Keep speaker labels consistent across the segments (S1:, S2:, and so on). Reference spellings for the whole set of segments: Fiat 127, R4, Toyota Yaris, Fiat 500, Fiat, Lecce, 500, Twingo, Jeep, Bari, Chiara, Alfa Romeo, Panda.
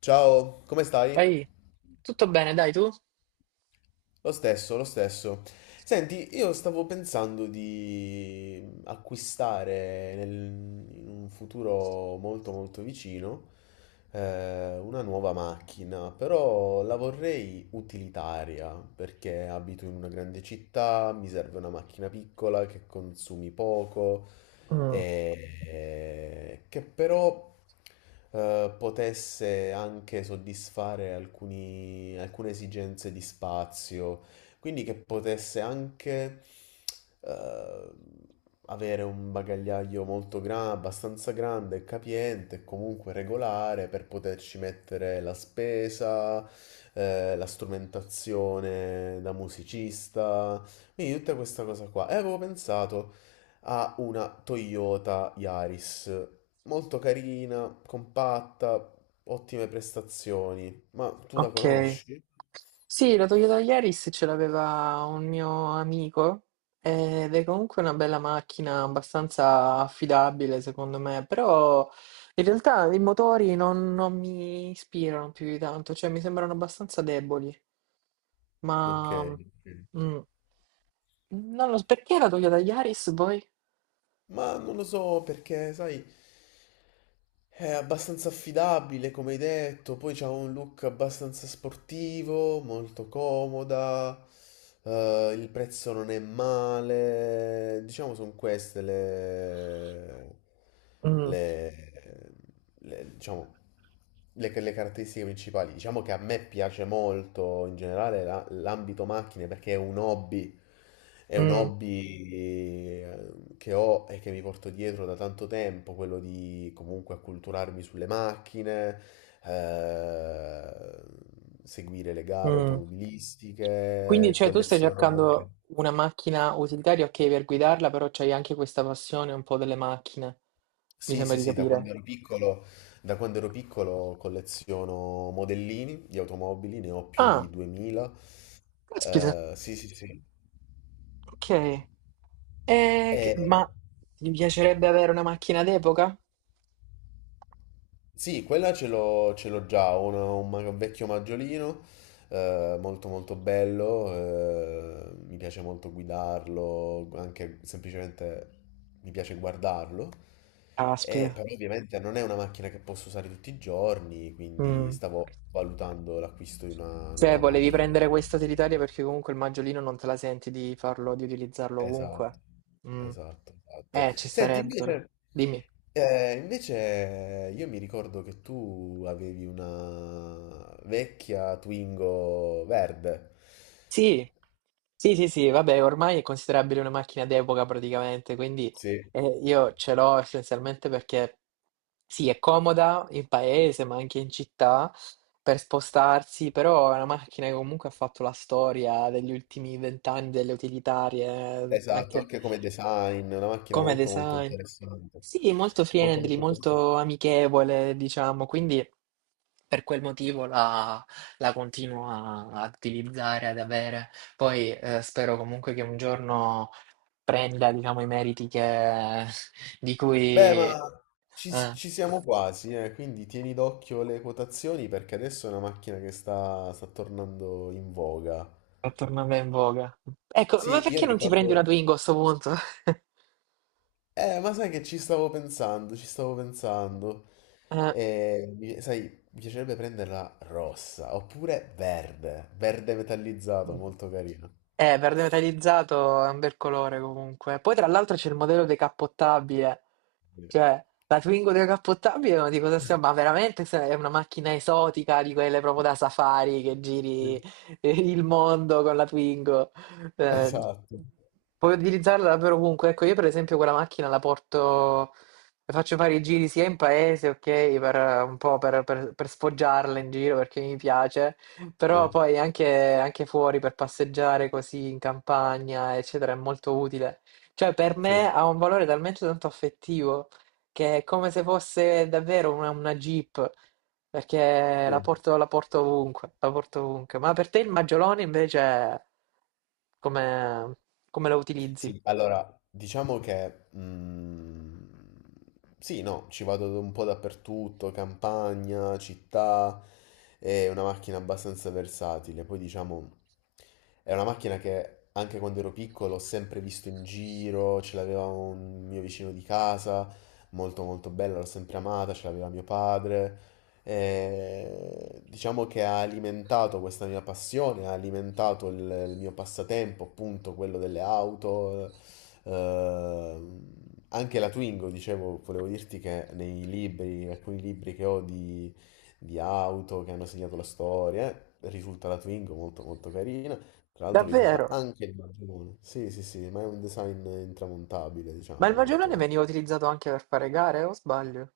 S1: Ciao, come stai?
S2: Ehi, tutto bene, dai tu?
S1: Lo stesso, lo stesso. Senti, io stavo pensando di acquistare in un futuro molto molto vicino, una nuova macchina, però la vorrei utilitaria perché abito in una grande città, mi serve una macchina piccola che consumi poco,
S2: Mm,
S1: e che però potesse anche soddisfare alcune esigenze di spazio, quindi che potesse anche eh, avere un bagagliaio molto grande, abbastanza grande, e capiente e comunque regolare per poterci mettere la spesa, la strumentazione da musicista, quindi tutta questa cosa qua. E avevo pensato ha una Toyota Yaris, molto carina, compatta, ottime prestazioni. Ma tu la
S2: ok.
S1: conosci?
S2: Sì, la Toyota Yaris ce l'aveva un mio amico ed è comunque una bella macchina, abbastanza affidabile secondo me, però in realtà i motori non mi ispirano più di tanto, cioè mi sembrano abbastanza deboli, ma
S1: Ok, ok.
S2: mm, non lo so, perché la Toyota Yaris voi?
S1: Ma non lo so perché, sai, è abbastanza affidabile, come hai detto, poi c'ha un look abbastanza sportivo, molto comoda, il prezzo non è male, diciamo sono queste,
S2: Mm,
S1: le, diciamo, le caratteristiche principali. Diciamo che a me piace molto in generale l'ambito macchine perché è un hobby, è un
S2: mm,
S1: hobby, che ho e che mi porto dietro da tanto tempo, quello di comunque acculturarmi sulle macchine, eh, seguire le gare
S2: mm. Quindi,
S1: automobilistiche,
S2: cioè, tu stai
S1: colleziono anche.
S2: cercando una macchina utilitaria, ok, per guidarla, però c'hai anche questa passione un po' delle macchine, mi
S1: Sì,
S2: sembra
S1: sì,
S2: di
S1: sì, da quando
S2: capire.
S1: ero piccolo, colleziono modellini di automobili, ne ho più di
S2: Ah,
S1: 2000.
S2: caspita,
S1: Sì, sì, sì.
S2: ok. E ma
S1: E,
S2: ti piacerebbe avere una macchina d'epoca?
S1: Sì, quella ce l'ho già, ho un vecchio maggiolino, molto molto bello, mi piace molto guidarlo, anche semplicemente mi piace guardarlo, e
S2: Caspita.
S1: però, sì, ovviamente non è una macchina che posso usare tutti i giorni, quindi
S2: Mm.
S1: stavo valutando l'acquisto di una
S2: Cioè,
S1: nuova
S2: volevi
S1: macchina.
S2: prendere questa utilitaria perché comunque il maggiolino non te la senti di farlo, di utilizzarlo ovunque.
S1: Esatto,
S2: Mm.
S1: esatto, esatto.
S2: Ci
S1: Senti,
S2: starebbero.
S1: invece,
S2: Dimmi.
S1: io mi ricordo che tu avevi una vecchia Twingo verde.
S2: Sì, sì, sì, sì, vabbè, ormai è considerabile una macchina d'epoca praticamente, quindi
S1: Sì,
S2: io ce l'ho essenzialmente perché sì, è comoda in paese, ma anche in città per spostarsi, però è una macchina che comunque ha fatto la storia degli ultimi vent'anni delle utilitarie,
S1: esatto,
S2: anche
S1: anche come design, una macchina
S2: come
S1: molto molto
S2: design.
S1: interessante.
S2: Sì, molto
S1: Molto
S2: friendly,
S1: molto interessante.
S2: molto amichevole, diciamo, quindi. Per quel motivo la continuo a utilizzare, ad avere. Poi spero comunque che un giorno prenda, diciamo, i meriti di
S1: Beh,
S2: cui
S1: ma ci siamo quasi, quindi tieni d'occhio le quotazioni perché adesso è una macchina che sta tornando in voga.
S2: è tornata in voga. Ecco, ma
S1: Sì, io
S2: perché non ti prendi una
S1: ricordo.
S2: Twingo a sto punto?
S1: Ma sai che ci stavo pensando, ci stavo pensando.
S2: Eh,
S1: Sai, mi piacerebbe prenderla rossa, oppure verde, verde metallizzato, molto carino.
S2: verde metallizzato è un bel colore comunque. Poi tra l'altro c'è il modello decappottabile.
S1: Sì.
S2: Cioè, la Twingo decappottabile, ma di cosa stiamo? Ma veramente è una macchina esotica di quelle proprio da safari che giri il mondo con la Twingo. Eh,
S1: Esatto,
S2: puoi utilizzarla davvero ovunque. Ecco, io per esempio quella macchina la porto, le faccio fare i giri sia in paese, ok, per un po' per sfoggiarla in giro perché mi piace,
S1: sì,
S2: però poi anche fuori per passeggiare così in campagna, eccetera, è molto utile. Cioè, per
S1: sì,
S2: me ha un valore talmente tanto affettivo che è come se fosse davvero una Jeep, perché la
S1: sì.
S2: porto, la porto ovunque, la porto ovunque. Ma per te il maggiolone invece come, come lo utilizzi?
S1: Sì, allora, diciamo che sì, no, ci vado un po' dappertutto, campagna, città, è una macchina abbastanza versatile. Poi diciamo, è una macchina che anche quando ero piccolo ho sempre visto in giro, ce l'aveva un mio vicino di casa, molto molto bella, l'ho sempre amata, ce l'aveva mio padre. Diciamo che ha alimentato questa mia passione, ha alimentato il mio passatempo, appunto quello delle auto, eh, anche la Twingo, dicevo, volevo dirti che nei libri, alcuni libri che ho di auto che hanno segnato la storia, risulta la Twingo molto molto carina, tra l'altro risulta
S2: Davvero?
S1: anche il maglione, sì sì sì, ma è un design intramontabile, diciamo,
S2: Ma il maggiolone
S1: molto.
S2: veniva utilizzato anche per fare gare, o sbaglio?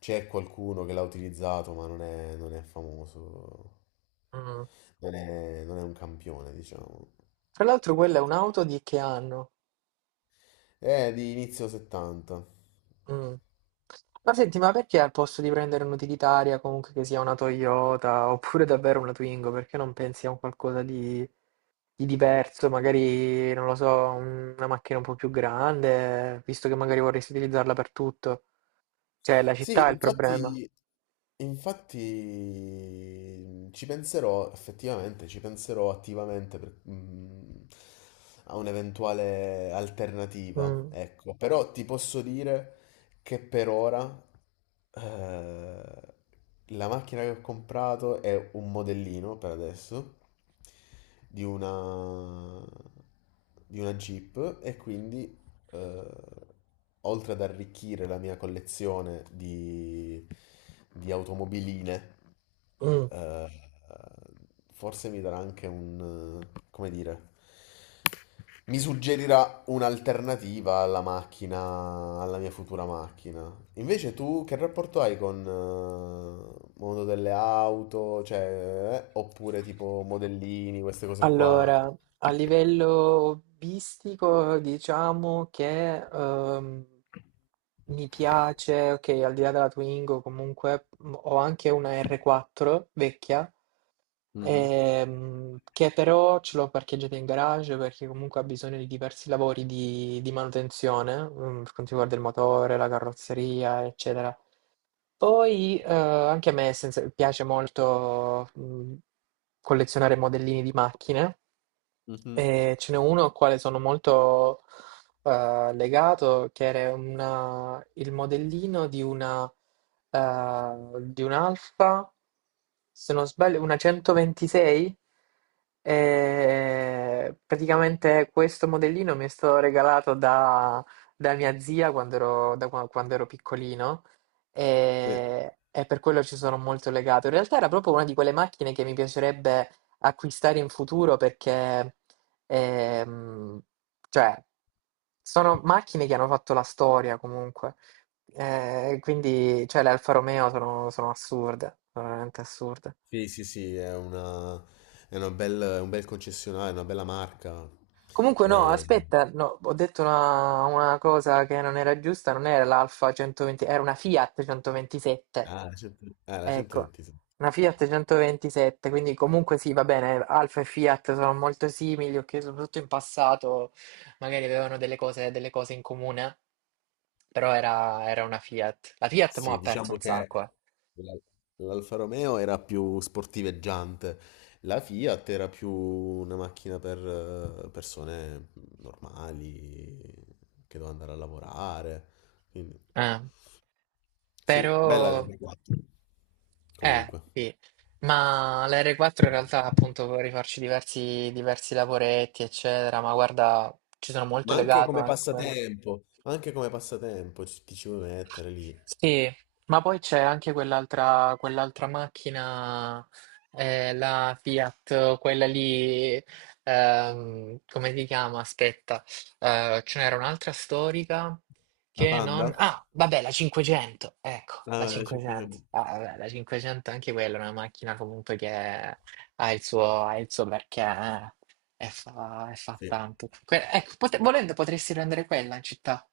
S1: C'è qualcuno che l'ha utilizzato, ma non è famoso.
S2: Mm.
S1: Non è un campione, diciamo.
S2: Tra l'altro quella è un'auto di che anno?
S1: È di inizio 70.
S2: Mm. Ma senti, ma perché al posto di prendere un'utilitaria comunque che sia una Toyota oppure davvero una Twingo, perché non pensi a un qualcosa di diverso, magari, non lo so, una macchina un po' più grande, visto che magari vorresti utilizzarla per tutto? Cioè, la città
S1: Sì,
S2: è il problema.
S1: infatti, ci penserò effettivamente, ci penserò attivamente a un'eventuale alternativa,
S2: Mm,
S1: ecco. Però ti posso dire che per ora, eh, la macchina che ho comprato è un modellino per adesso di una, di una Jeep, e quindi, eh, oltre ad arricchire la mia collezione di automobiline,
S2: mm.
S1: eh, forse mi darà anche come dire, mi suggerirà un'alternativa alla macchina, alla mia futura macchina. Invece tu che rapporto hai con, mondo delle auto, cioè, oppure tipo modellini, queste cose qua?
S2: Allora, a livello hobbistico, diciamo che mi piace, ok, al di là della Twingo, comunque ho anche una R4 vecchia,
S1: Mhm,
S2: che però ce l'ho parcheggiata in garage perché comunque ha bisogno di diversi lavori di manutenzione, per quanto riguarda il motore, la carrozzeria, eccetera. Poi anche a me piace molto collezionare modellini di macchine.
S1: mhm.
S2: E ce n'è uno al quale sono molto legato, che era il modellino eh, di un'Alfa, se non sbaglio, una 126. E praticamente questo modellino mi è stato regalato da mia zia quando ero piccolino
S1: Sì.
S2: e per quello ci sono molto legato. In realtà era proprio una di quelle macchine che mi piacerebbe acquistare in futuro perché Ehm, cioè, sono macchine che hanno fatto la storia comunque. Quindi, cioè, le Alfa Romeo sono assurde, sono veramente assurde.
S1: Sì, sì, sì, è un bel concessionario, una bella marca.
S2: Comunque, no,
S1: E-
S2: aspetta, no, ho detto una cosa che non era giusta, non era l'Alfa 120, era una Fiat 127.
S1: ah, la 100, ah, la
S2: Ecco,
S1: 126.
S2: una Fiat 127, quindi comunque sì, va bene, Alfa e Fiat sono molto simili, ok, soprattutto in passato magari avevano delle cose in comune. Però era una Fiat. La Fiat mo'
S1: Sì,
S2: ha perso
S1: diciamo
S2: un
S1: che
S2: sacco, eh.
S1: la- l'Alfa Romeo era più sportiveggiante, la Fiat era più una macchina per persone normali che devono andare a lavorare. Quindi,
S2: Eh,
S1: sì, bella la
S2: però,
S1: 4 comunque.
S2: sì. Ma la R4 in realtà appunto può rifarci diversi lavoretti, eccetera, ma guarda, ci sono molto
S1: Ma anche
S2: legato
S1: come
S2: anche a quello.
S1: passatempo, ti ci vuoi mettere lì.
S2: Sì, ma poi c'è anche quell'altra macchina, la Fiat, quella lì, come si chiama? Aspetta, ce n'era un'altra storica
S1: La
S2: che
S1: Panda?
S2: non... Ah, vabbè, la 500, ecco, la
S1: Ah,
S2: 500.
S1: 500.
S2: Ah, vabbè, la 500 anche quella è una macchina comunque che ha il suo perché, e fa
S1: Sì.
S2: tanto. Ecco, volendo potresti prendere quella in città.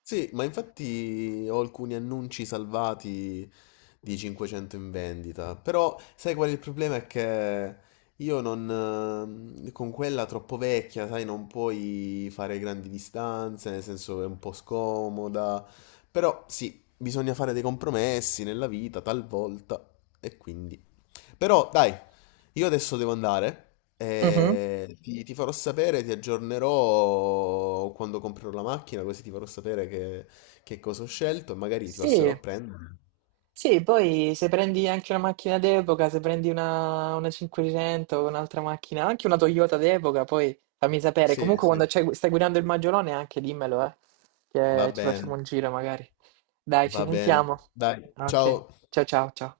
S1: Sì, ma infatti ho alcuni annunci salvati di 500 in vendita, però sai qual è il problema? È che io non, con quella troppo vecchia, sai, non puoi fare grandi distanze, nel senso è un po' scomoda, però sì, bisogna fare dei compromessi nella vita, talvolta, e quindi. Però dai, io adesso devo andare.
S2: Mhm.
S1: Ti farò sapere, ti aggiornerò quando comprerò la macchina, così ti farò sapere che cosa ho scelto e magari ti passerò
S2: Sì,
S1: a prendere.
S2: sì, poi se prendi anche una macchina d'epoca, se prendi una 500, un'altra macchina, anche una Toyota d'epoca, poi fammi sapere.
S1: Sì,
S2: Comunque
S1: sì,
S2: quando stai guidando il Maggiolone anche dimmelo,
S1: va
S2: che ci facciamo
S1: bene,
S2: un giro magari. Dai, ci
S1: va bene.
S2: sentiamo.
S1: Dai,
S2: Ok,
S1: ciao.
S2: ciao ciao ciao.